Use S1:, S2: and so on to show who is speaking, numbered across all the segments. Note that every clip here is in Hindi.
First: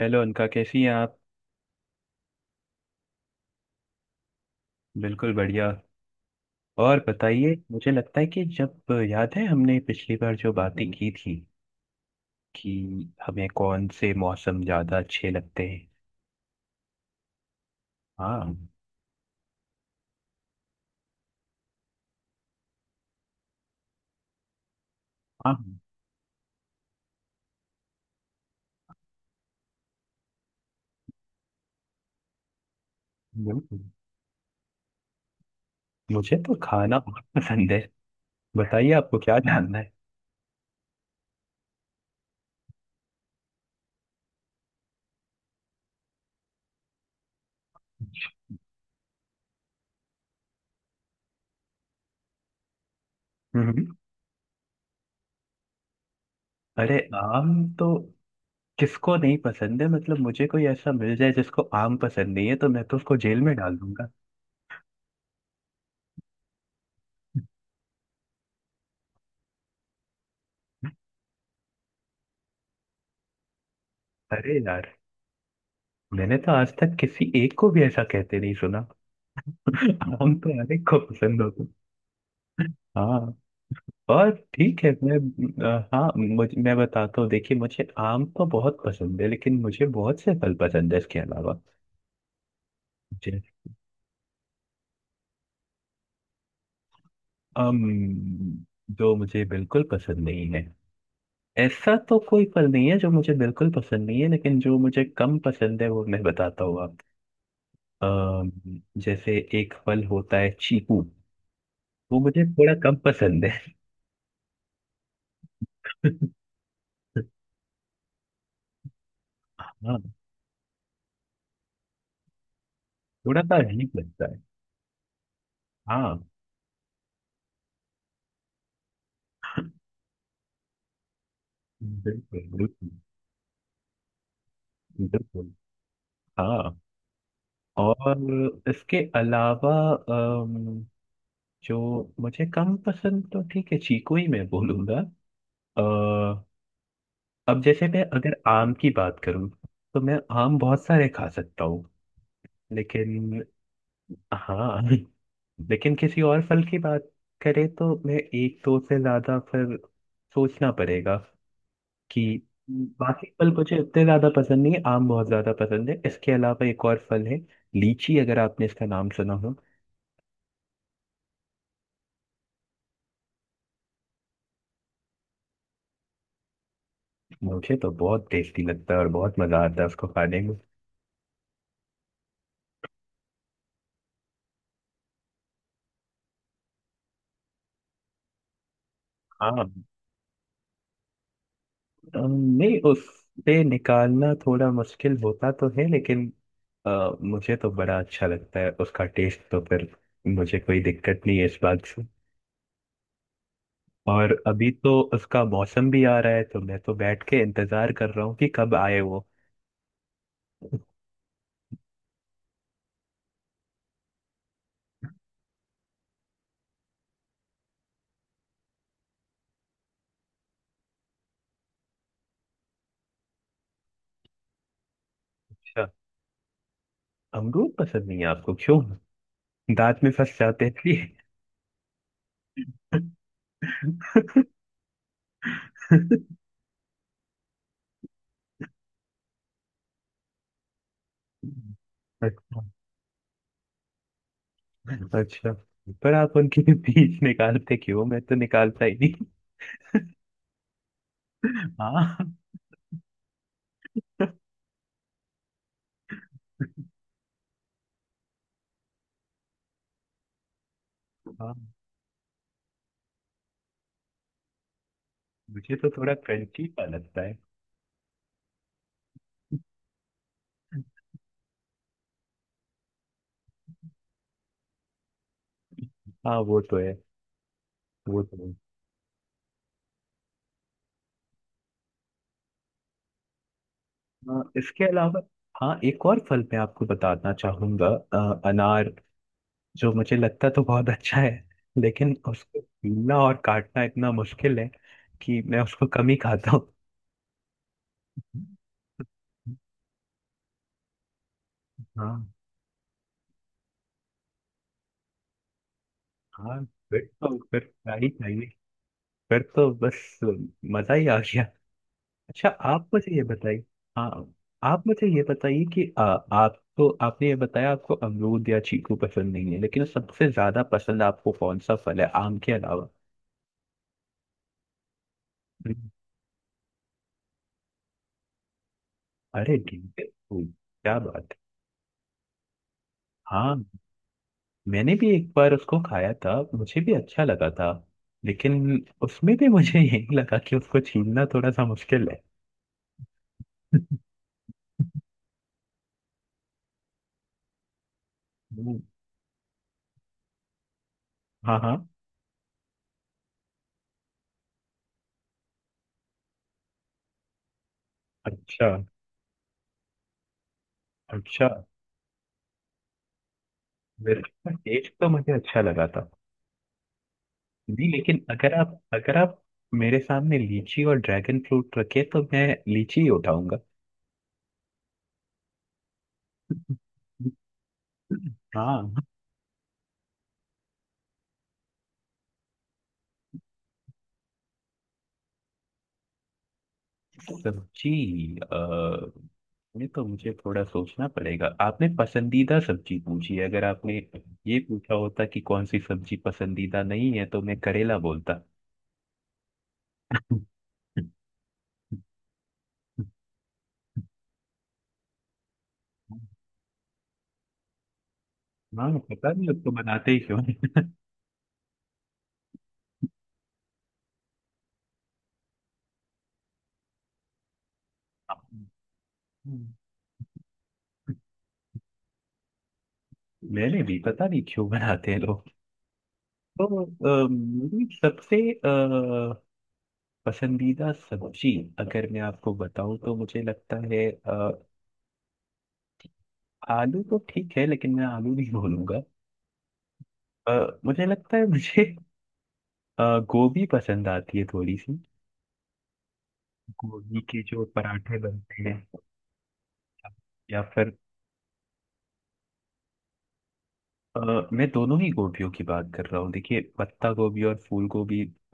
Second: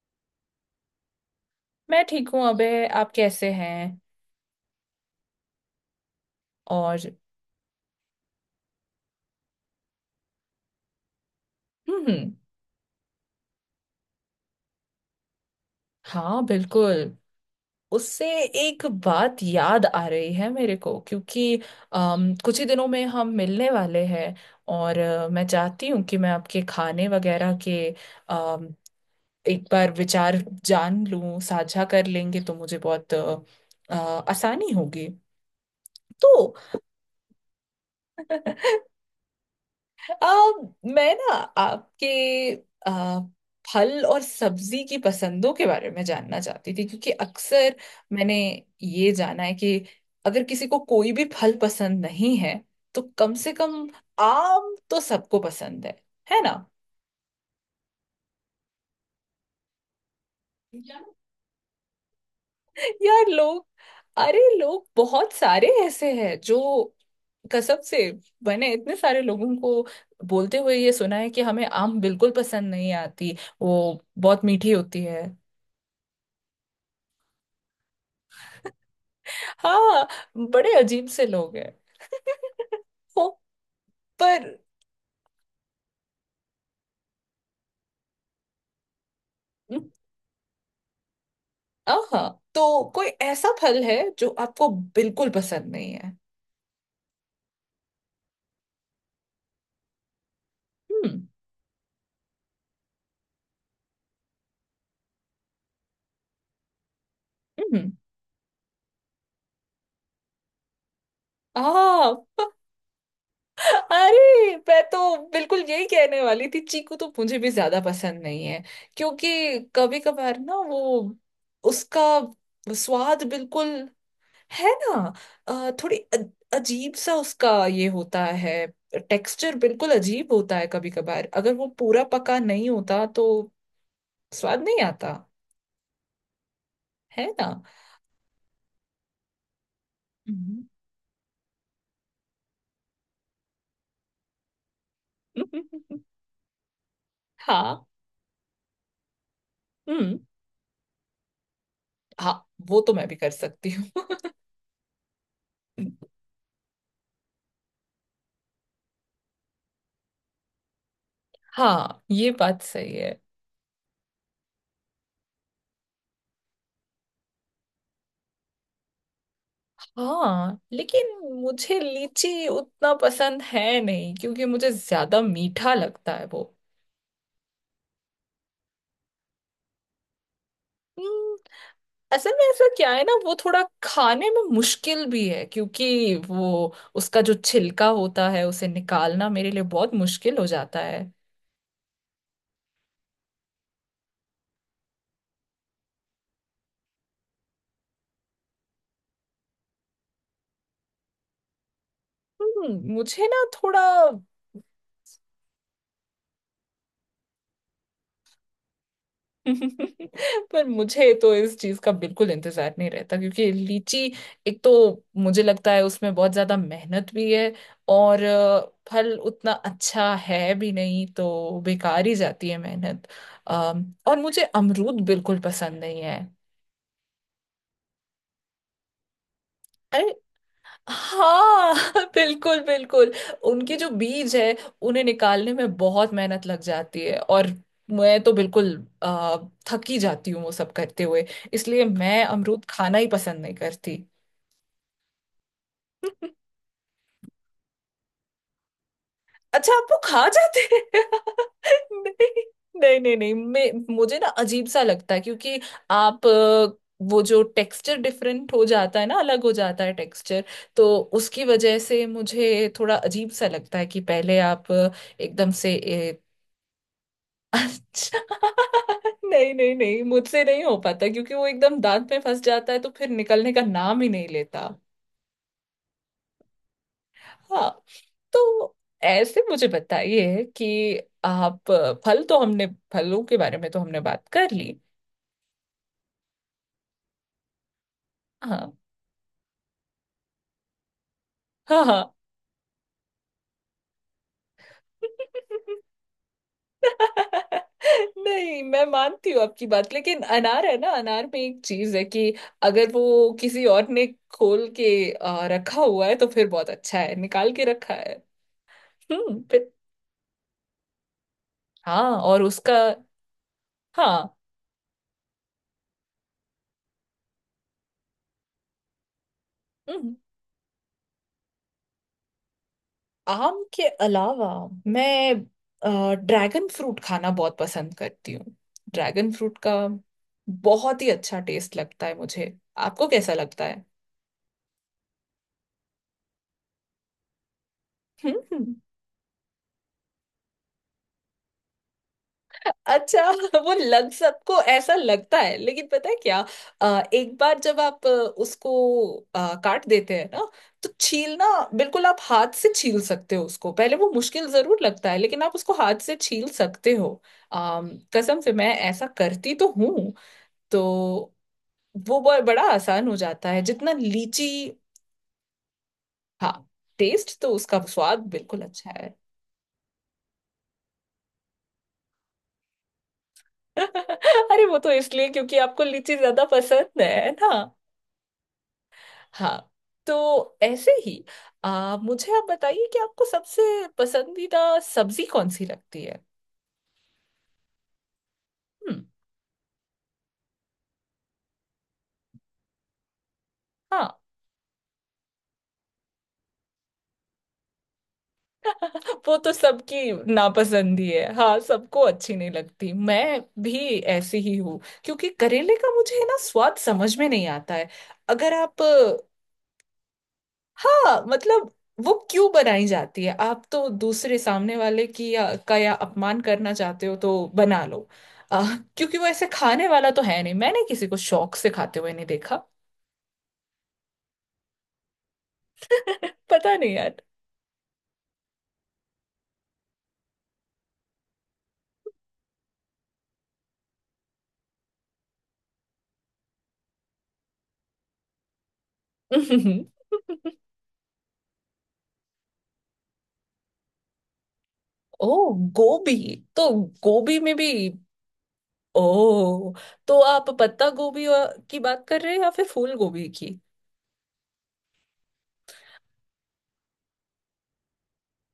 S1: हेलो अनका, कैसी हैं आप?
S2: मैं ठीक हूँ अबे, आप कैसे हैं?
S1: बिल्कुल बढ़िया।
S2: और।
S1: और बताइए, मुझे लगता है कि जब याद है हमने पिछली बार जो बातें की थी
S2: हम्म।
S1: कि हमें कौन से मौसम ज़्यादा अच्छे लगते हैं।
S2: हाँ, बिल्कुल। उससे
S1: हाँ,
S2: एक बात याद आ रही है मेरे को, क्योंकि कुछ ही दिनों में हम मिलने वाले हैं। और मैं
S1: हाँ
S2: चाहती हूँ कि मैं आपके खाने वगैरह के अम, एक बार विचार जान लूँ, साझा कर लेंगे तो मुझे बहुत
S1: बिल्कुल।
S2: अ, आसानी होगी।
S1: मुझे
S2: तो
S1: तो खाना बहुत पसंद है। बताइए आपको क्या जानना है।
S2: आ, मैं ना आपके आ, फल और सब्जी की पसंदों के बारे में जानना चाहती थी, क्योंकि अक्सर मैंने ये जाना है कि अगर किसी को कोई भी फल पसंद नहीं है तो कम से कम
S1: हम्म,
S2: आम तो सबको पसंद है ना?
S1: अरे आम तो किसको नहीं पसंद है? मतलब मुझे कोई ऐसा मिल जाए जिसको आम पसंद नहीं है तो मैं तो उसको
S2: यार
S1: जेल में
S2: लोग,
S1: डाल दूंगा।
S2: अरे लोग बहुत सारे ऐसे हैं जो, कसम से, मैंने इतने सारे लोगों को बोलते हुए ये सुना है कि हमें आम बिल्कुल पसंद नहीं आती, वो बहुत
S1: अरे
S2: मीठी
S1: यार,
S2: होती है।
S1: मैंने तो आज तक किसी एक को भी ऐसा कहते नहीं सुना।
S2: हाँ।
S1: आम तो
S2: बड़े
S1: हर एक को
S2: अजीब से
S1: पसंद
S2: लोग
S1: होता है।
S2: हैं। हो।
S1: हाँ। और
S2: पर,
S1: ठीक है, मैं हाँ मैं बताता हूँ, देखिए मुझे आम तो बहुत पसंद है, लेकिन मुझे बहुत से फल पसंद है इसके अलावा।
S2: हाँ, तो कोई
S1: मुझे
S2: ऐसा फल है जो आपको बिल्कुल पसंद नहीं है?
S1: अम जो मुझे बिल्कुल पसंद नहीं है,
S2: हम्म।
S1: ऐसा तो कोई फल नहीं है जो मुझे बिल्कुल पसंद नहीं है, लेकिन जो मुझे कम पसंद है वो मैं बताता हूँ आप।
S2: हम्म।
S1: अम, जैसे एक फल होता है चीकू,
S2: आ,
S1: वो मुझे थोड़ा कम पसंद है।
S2: अरे मैं तो बिल्कुल यही कहने वाली थी, चीकू तो मुझे भी ज्यादा पसंद नहीं है। क्योंकि कभी
S1: हाँ,
S2: कभार ना वो, उसका स्वाद
S1: थोड़ा सा
S2: बिल्कुल,
S1: अजीब लगता है।
S2: है ना? थोड़ी
S1: हाँ।
S2: अजीब सा उसका ये होता है। टेक्सचर बिल्कुल अजीब होता है, कभी कभार अगर वो पूरा पका
S1: बिल्कुल
S2: नहीं
S1: बिल्कुल
S2: होता तो स्वाद नहीं आता,
S1: बिल्कुल। हाँ।
S2: है ना?
S1: और इसके अलावा
S2: हम्म।
S1: जो मुझे कम पसंद, तो ठीक है, चीकू ही मैं बोलूंगा। अ, अब
S2: हाँ।
S1: जैसे मैं अगर आम की बात करूं, तो
S2: हम्म।
S1: मैं आम बहुत सारे खा सकता हूँ।
S2: हाँ, वो तो मैं भी कर
S1: लेकिन
S2: सकती हूँ।
S1: हाँ, लेकिन किसी और फल की बात करें तो मैं एक दो से ज्यादा फिर सोचना पड़ेगा
S2: हाँ,
S1: कि
S2: ये बात सही है।
S1: बाकी फल मुझे इतने ज्यादा पसंद नहीं है। आम बहुत ज्यादा पसंद है। इसके अलावा एक और फल है, लीची, अगर आपने इसका नाम सुना हो।
S2: हाँ, लेकिन मुझे लीची उतना पसंद है नहीं, क्योंकि मुझे ज्यादा मीठा लगता है।
S1: मुझे तो बहुत टेस्टी लगता है और बहुत मजा आता है उसको खाने में।
S2: वो असल में ऐसा क्या है ना, वो थोड़ा खाने में मुश्किल भी है, क्योंकि वो, उसका जो छिलका होता है उसे निकालना मेरे लिए
S1: हाँ।
S2: बहुत मुश्किल हो जाता है।
S1: अम, नहीं, उससे निकालना थोड़ा मुश्किल होता तो है, लेकिन मुझे तो बड़ा अच्छा लगता है उसका टेस्ट। तो फिर मुझे कोई दिक्कत नहीं है इस बात से।
S2: मुझे ना थोड़ा।
S1: और अभी तो उसका मौसम भी आ रहा है, तो मैं तो बैठ के इंतजार कर रहा हूँ कि कब आए वो।
S2: पर मुझे तो इस चीज का बिल्कुल इंतजार नहीं रहता, क्योंकि लीची, एक तो
S1: अच्छा।
S2: मुझे लगता है उसमें बहुत ज्यादा मेहनत भी है। और फल उतना अच्छा है भी नहीं, तो बेकार ही जाती है मेहनत। और मुझे अमरूद बिल्कुल पसंद नहीं है।
S1: अमरूद पसंद नहीं है आपको, क्यों? दांत में फंस जाते हैं इसलिए?
S2: हाँ, बिल्कुल, बिल्कुल। उनके जो बीज है, उन्हें निकालने में बहुत मेहनत लग जाती है, और मैं तो बिल्कुल आ, थक ही जाती हूँ वो सब करते हुए। इसलिए मैं अमरूद
S1: अच्छा।
S2: खाना ही पसंद नहीं करती।
S1: अच्छा। पर आप उनके बीज निकालते क्यों मैं तो निकालता ही नहीं।
S2: अच्छा, आप वो खा जाते हैं?
S1: हाँ।
S2: नहीं, नहीं, नहीं, नहीं, मैं मुझे ना अजीब सा लगता है, क्योंकि आप वो जो टेक्सचर डिफरेंट हो जाता है ना, अलग हो जाता है टेक्सचर, तो उसकी
S1: हाँ।
S2: वजह से मुझे थोड़ा अजीब सा लगता है कि पहले आप एकदम से
S1: मुझे तो थोड़ा क्रंची सा लगता है।
S2: अच्छा। नहीं, नहीं, नहीं, मुझसे नहीं हो पाता, क्योंकि वो एकदम दांत में फंस जाता है तो फिर निकलने का नाम ही नहीं लेता।
S1: हाँ, वो तो है।
S2: हाँ।
S1: वो तो है।
S2: तो ऐसे मुझे बताइए कि आप, फल तो हमने, फलों के बारे में तो हमने बात
S1: हाँ,
S2: कर ली।
S1: इसके अलावा हाँ, एक और फल मैं आपको बताना चाहूंगा,
S2: हाँ,
S1: अनार। जो मुझे लगता तो बहुत अच्छा है,
S2: हाँ। हाँ।
S1: लेकिन उसको पीलना और काटना इतना मुश्किल है कि मैं उसको कम ही खाता हूँ।
S2: नहीं, मैं मानती हूँ आपकी बात, लेकिन अनार है ना, अनार में एक चीज है
S1: हाँ।
S2: कि अगर वो किसी और ने खोल के रखा हुआ है तो फिर
S1: हाँ,
S2: बहुत अच्छा
S1: फिर
S2: है,
S1: तो
S2: निकाल
S1: फिर
S2: के रखा
S1: क्या ही
S2: है।
S1: चाहिए।
S2: हम्म,
S1: फिर तो
S2: फिर।
S1: बस मजा ही आ गया।
S2: हाँ, और
S1: अच्छा,
S2: उसका।
S1: आप मुझे ये बताइए, हाँ,
S2: हाँ।
S1: आप मुझे ये बताइए कि आप तो, आपने ये बताया आपको अमरूद या चीकू पसंद नहीं है, लेकिन
S2: हम्म।
S1: सबसे ज्यादा पसंद आपको कौन सा फल है आम के अलावा?
S2: आम के अलावा मैं
S1: हम्म,
S2: ड्रैगन फ्रूट खाना बहुत पसंद करती हूँ। ड्रैगन
S1: अरे
S2: फ्रूट का
S1: ठीक है। ओ, क्या
S2: बहुत ही
S1: बात है।
S2: अच्छा टेस्ट लगता है मुझे। आपको कैसा
S1: हाँ,
S2: लगता है?
S1: मैंने भी एक बार उसको खाया था, मुझे भी अच्छा लगा था,
S2: हम्म।
S1: लेकिन उसमें भी मुझे यही लगा कि उसको छीलना थोड़ा सा मुश्किल है।
S2: अच्छा, वो लग सबको ऐसा लगता है, लेकिन पता है क्या, एक बार जब आप उसको
S1: हम्म,
S2: काट देते हैं ना, तो छीलना
S1: हाँ हाँ।
S2: बिल्कुल, आप हाथ से छील सकते हो उसको। पहले वो मुश्किल जरूर लगता है, लेकिन आप उसको हाथ से छील सकते हो। अम, कसम से
S1: अच्छा।
S2: मैं ऐसा करती तो हूँ। तो
S1: अच्छा।
S2: वो बड़ा आसान हो जाता है, जितना लीची।
S1: बिल्कुल, टेस्ट तो मुझे अच्छा लगा था।
S2: हाँ, टेस्ट तो उसका
S1: जी,
S2: स्वाद
S1: लेकिन अगर
S2: बिल्कुल
S1: आप,
S2: अच्छा है।
S1: अगर आप मेरे सामने लीची और ड्रैगन फ्रूट रखे तो मैं लीची ही उठाऊंगा।
S2: अरे वो तो इसलिए क्योंकि आपको लीची ज्यादा पसंद है ना।
S1: हाँ।
S2: हाँ। तो ऐसे ही मुझे आप बताइए कि आपको सबसे पसंदीदा सब्जी कौन सी लगती है?
S1: सब्जी, अ,
S2: हम्म।
S1: ये तो मुझे थोड़ा सोचना पड़ेगा। आपने पसंदीदा सब्जी पूछी है, अगर आपने
S2: हाँ,
S1: ये पूछा होता कि कौन सी सब्जी पसंदीदा नहीं है तो मैं करेला बोलता।
S2: वो तो सबकी नापसंद ही है, हाँ, सबको अच्छी नहीं लगती, मैं भी ऐसी ही हूँ, क्योंकि करेले का मुझे है ना स्वाद समझ में नहीं आता है। अगर आप,
S1: हाँ, पता नहीं उसको बनाते ही क्यों
S2: हाँ मतलब, वो क्यों बनाई जाती है? आप तो दूसरे सामने वाले की या, का या अपमान करना चाहते हो तो बना लो। आ,
S1: हैं।
S2: क्योंकि वो ऐसे खाने वाला तो है नहीं, मैंने किसी को शौक से खाते हुए नहीं देखा।
S1: मैंने भी पता नहीं क्यों बनाते हैं लोग।
S2: पता
S1: तो
S2: नहीं यार।
S1: मेरी सबसे पसंदीदा सब्जी, अगर मैं आपको बताऊं तो मुझे लगता है आलू तो ठीक है, लेकिन मैं आलू नहीं बोलूंगा। मुझे लगता है मुझे गोभी पसंद आती है थोड़ी सी।
S2: ओ, गोभी। तो
S1: गोभी
S2: गोभी
S1: के
S2: में
S1: जो
S2: भी,
S1: पराठे बनते हैं,
S2: ओ, तो आप
S1: या
S2: पत्ता
S1: फिर
S2: गोभी की बात कर रहे हैं या फिर फूल गोभी की?
S1: अ, मैं दोनों ही गोभियों की बात कर रहा हूँ। देखिए, पत्ता गोभी और फूल गोभी,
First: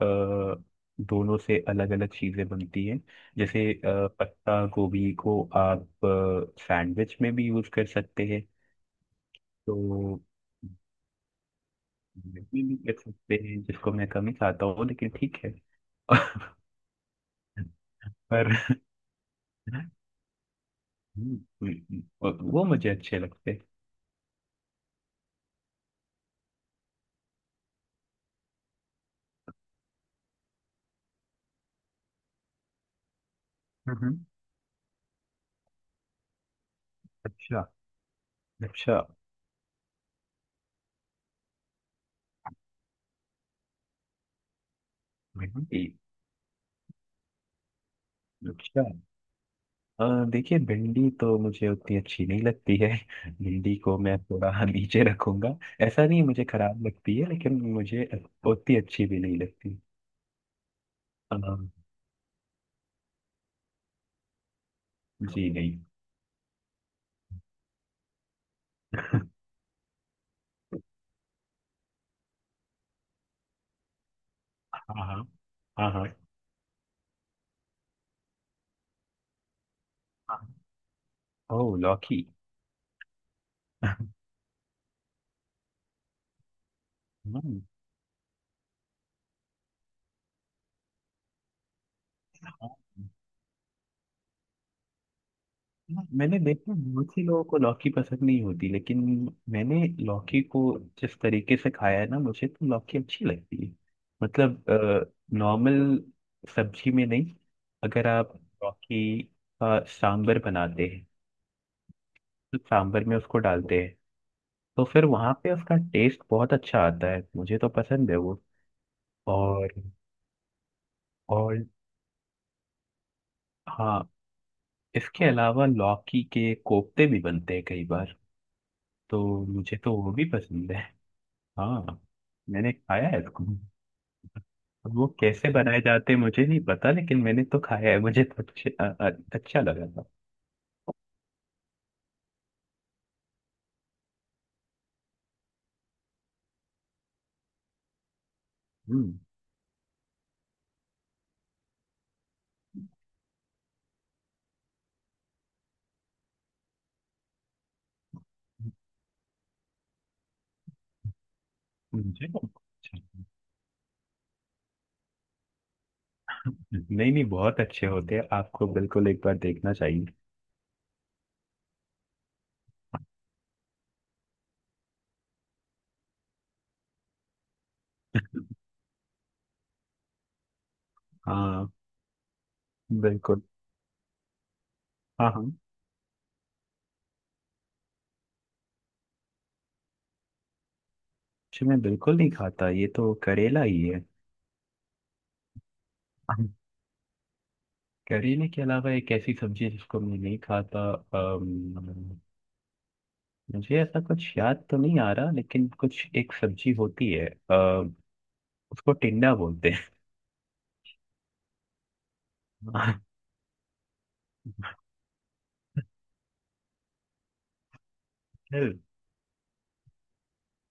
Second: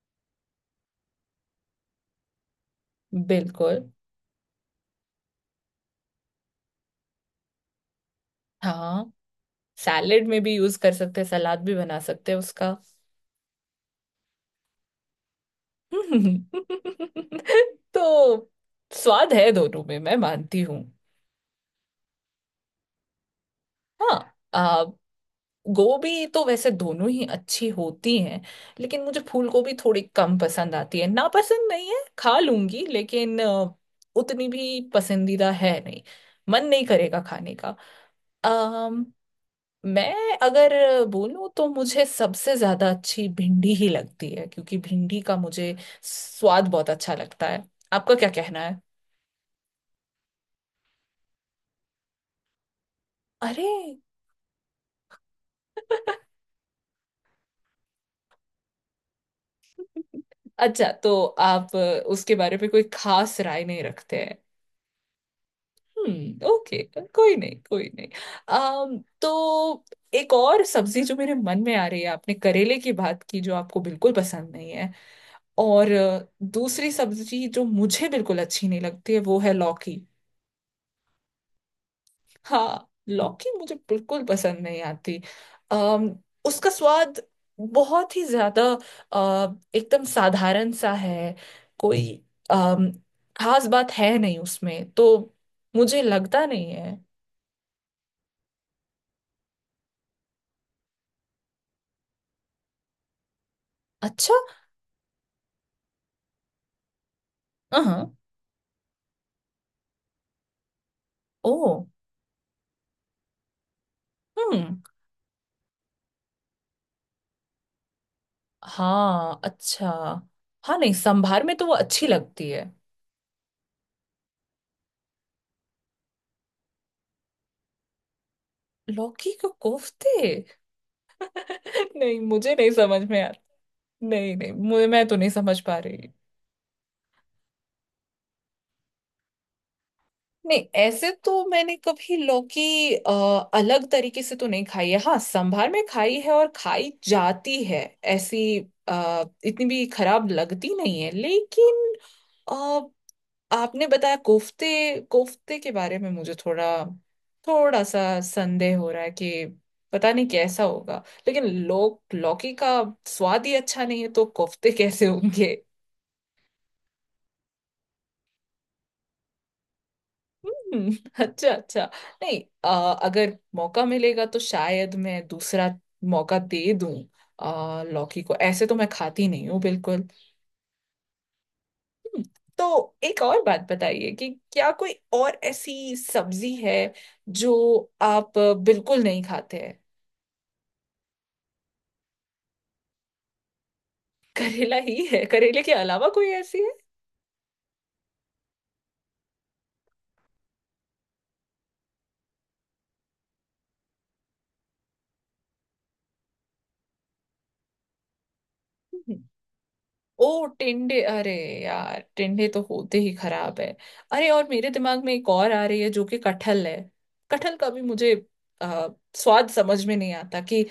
S1: दोनों से अलग अलग चीजें बनती हैं। जैसे
S2: बिल्कुल।
S1: पत्ता गोभी को आप सैंडविच में भी यूज कर सकते हैं।
S2: हाँ,
S1: तो
S2: सैलेड में भी यूज कर सकते हैं, सलाद भी बना सकते हैं
S1: सैंडविच में भी
S2: उसका।
S1: कर सकते हैं, जिसको मैं कम ही खाता हूँ लेकिन ठीक है।
S2: तो
S1: पर
S2: स्वाद है दोनों में, मैं मानती हूँ।
S1: वो मुझे अच्छे लगते हैं।
S2: हाँ, गोभी तो वैसे दोनों ही अच्छी होती हैं, लेकिन मुझे फूल गोभी थोड़ी कम पसंद आती है। ना पसंद नहीं है, खा लूंगी, लेकिन
S1: हम्म,
S2: उतनी भी पसंदीदा है नहीं, मन नहीं करेगा खाने
S1: अच्छा।
S2: का। आ,
S1: अच्छा।
S2: मैं अगर बोलूँ तो मुझे सबसे ज्यादा अच्छी भिंडी ही लगती है, क्योंकि भिंडी का
S1: हम्म,
S2: मुझे स्वाद बहुत अच्छा लगता है। आपका क्या कहना है?
S1: अच्छा। अ, देखिए भिंडी तो मुझे उतनी अच्छी नहीं लगती है।
S2: अरे।
S1: भिंडी को मैं थोड़ा नीचे रखूंगा। ऐसा नहीं मुझे खराब लगती है, लेकिन मुझे उतनी अच्छी भी नहीं लगती।
S2: अच्छा, तो
S1: अ,
S2: आप उसके बारे में कोई खास राय नहीं रखते हैं।
S1: जी नहीं।
S2: हम्म, ओके। कोई नहीं, कोई नहीं। अम, तो एक और सब्जी जो मेरे मन में आ रही है, आपने करेले की बात की जो आपको बिल्कुल पसंद नहीं है,
S1: हाँ
S2: और
S1: हाँ। हाँ
S2: दूसरी सब्जी जो मुझे बिल्कुल अच्छी नहीं लगती है वो है लौकी।
S1: हाँ। ओह, लौकी।
S2: हाँ, लौकी मुझे बिल्कुल पसंद नहीं आती। अम, उसका स्वाद
S1: हम्म,
S2: बहुत ही ज्यादा एकदम साधारण सा है। कोई
S1: हाँ,
S2: अम, खास बात है नहीं उसमें तो, मुझे
S1: हाँ, मैंने
S2: लगता नहीं
S1: देखा है,
S2: है।
S1: बहुत ही लोगों को लौकी पसंद नहीं होती, लेकिन मैंने लौकी को जिस तरीके से खाया है ना, मुझे तो लौकी अच्छी लगती है।
S2: अच्छा।
S1: मतलब नॉर्मल सब्जी में नहीं। अगर
S2: हाँ।
S1: आप लौकी का सांबर बनाते हैं,
S2: ओ।
S1: तो सांबर में उसको डालते हैं,
S2: हम्म।
S1: तो फिर वहाँ पे उसका टेस्ट बहुत अच्छा आता है। मुझे तो पसंद है वो।
S2: हाँ।
S1: और
S2: अच्छा। हाँ नहीं, संभार में तो
S1: और
S2: वो अच्छी लगती है।
S1: हाँ, इसके अलावा लौकी के कोफ्ते भी बनते हैं कई बार। तो
S2: लौकी को
S1: मुझे तो
S2: कोफ्ते?
S1: वो भी पसंद है। हाँ,
S2: नहीं, मुझे नहीं
S1: मैंने
S2: समझ
S1: खाया है
S2: में आता।
S1: इसको।
S2: नहीं, नहीं, मुझे,
S1: अब
S2: मैं
S1: वो
S2: तो नहीं
S1: कैसे
S2: समझ पा
S1: बनाए
S2: रही।
S1: जाते हैं, मुझे नहीं पता, लेकिन मैंने तो खाया है, मुझे तो अच्छे, अच्छा लगा था।
S2: नहीं, ऐसे तो मैंने कभी लौकी अ, अलग तरीके से तो नहीं खाई है, हाँ संभार में खाई है, और खाई जाती है ऐसी,
S1: हम्म।
S2: इतनी भी खराब लगती नहीं है, लेकिन अ, आपने बताया कोफ्ते, कोफ्ते के बारे में मुझे थोड़ा, थोड़ा सा संदेह हो रहा है कि पता नहीं कैसा होगा, लेकिन लोग,
S1: मुझे तो
S2: लौकी का स्वाद ही अच्छा नहीं है तो कोफ्ते कैसे होंगे?
S1: नहीं नहीं, बहुत अच्छे होते हैं, आपको बिल्कुल एक बार देखना चाहिए।
S2: हम्म, अच्छा, अच्छा। नहीं, अगर मौका मिलेगा तो शायद मैं दूसरा मौका दे दूं। लौकी को ऐसे तो मैं खाती नहीं हूँ बिल्कुल।
S1: हाँ,
S2: हम्म, तो एक और
S1: बिल्कुल।
S2: बात बताइए कि क्या कोई
S1: हाँ
S2: और
S1: हाँ।
S2: ऐसी सब्जी है जो आप बिल्कुल नहीं खाते हैं?
S1: जी, मैं बिल्कुल नहीं खाता, ये तो करेला ही है।
S2: करेला ही है? करेले के अलावा कोई ऐसी
S1: करेले के अलावा एक ऐसी सब्जी जिसको मैं नहीं खाता, मुझे ऐसा कुछ याद तो नहीं आ रहा, लेकिन कुछ एक सब्जी होती है, उसको
S2: है?
S1: टिंडा बोलते।
S2: ओ टिंडे, अरे यार, टिंडे तो होते ही खराब है। अरे, और मेरे दिमाग में एक और आ रही है जो कि कटहल है। कटहल का भी मुझे
S1: फिर
S2: आ, स्वाद समझ में नहीं आता कि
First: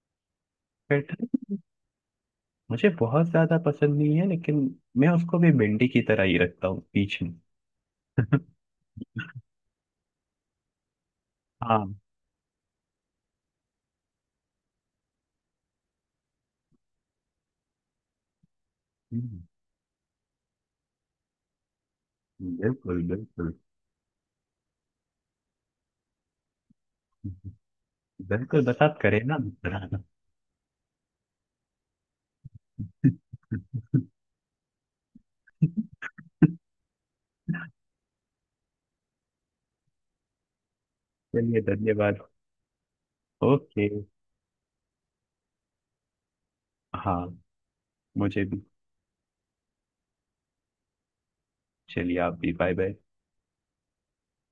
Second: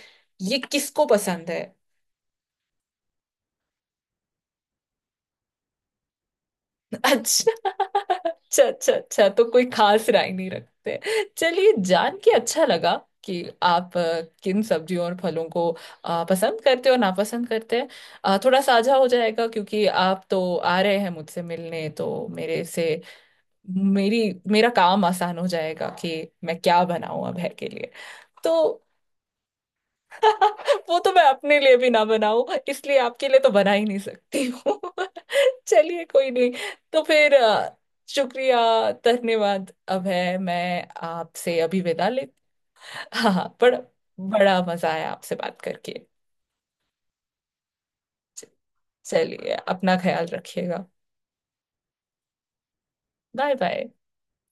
S2: ये किसको
S1: फिर
S2: पसंद है।
S1: मुझे बहुत ज्यादा पसंद नहीं है, लेकिन मैं उसको भी भिंडी की तरह ही रखता हूँ बीच में।
S2: अच्छा, अच्छा, अच्छा, अच्छा, तो कोई खास राय नहीं रखते। चलिए,
S1: हाँ।
S2: जान के अच्छा लगा कि आप किन सब्जियों और फलों को पसंद करते हो, नापसंद करते हैं। थोड़ा साझा हो
S1: हम्म,
S2: जाएगा, क्योंकि आप तो आ रहे हैं मुझसे मिलने, तो मेरे से,
S1: बिल्कुल बिल्कुल।
S2: मेरी, मेरा काम आसान हो जाएगा कि मैं क्या बनाऊं अब है के लिए। तो
S1: बिल्कुल, बस आप करें ना।
S2: वो तो मैं अपने लिए भी ना बनाऊं, इसलिए आपके लिए तो बना ही नहीं सकती हूँ। चलिए, कोई नहीं। तो फिर शुक्रिया, धन्यवाद अब है, मैं आपसे
S1: चलिए,
S2: अभी विदा
S1: धन्यवाद।
S2: ले। हाँ, हाँ, बड़ा,
S1: ओके।
S2: बड़ा मजा आया आपसे बात करके।
S1: हाँ, मुझे
S2: च-
S1: भी।
S2: चलिए, अपना ख्याल रखिएगा।
S1: चलिए, आप भी, बाय बाय।
S2: Bye bye.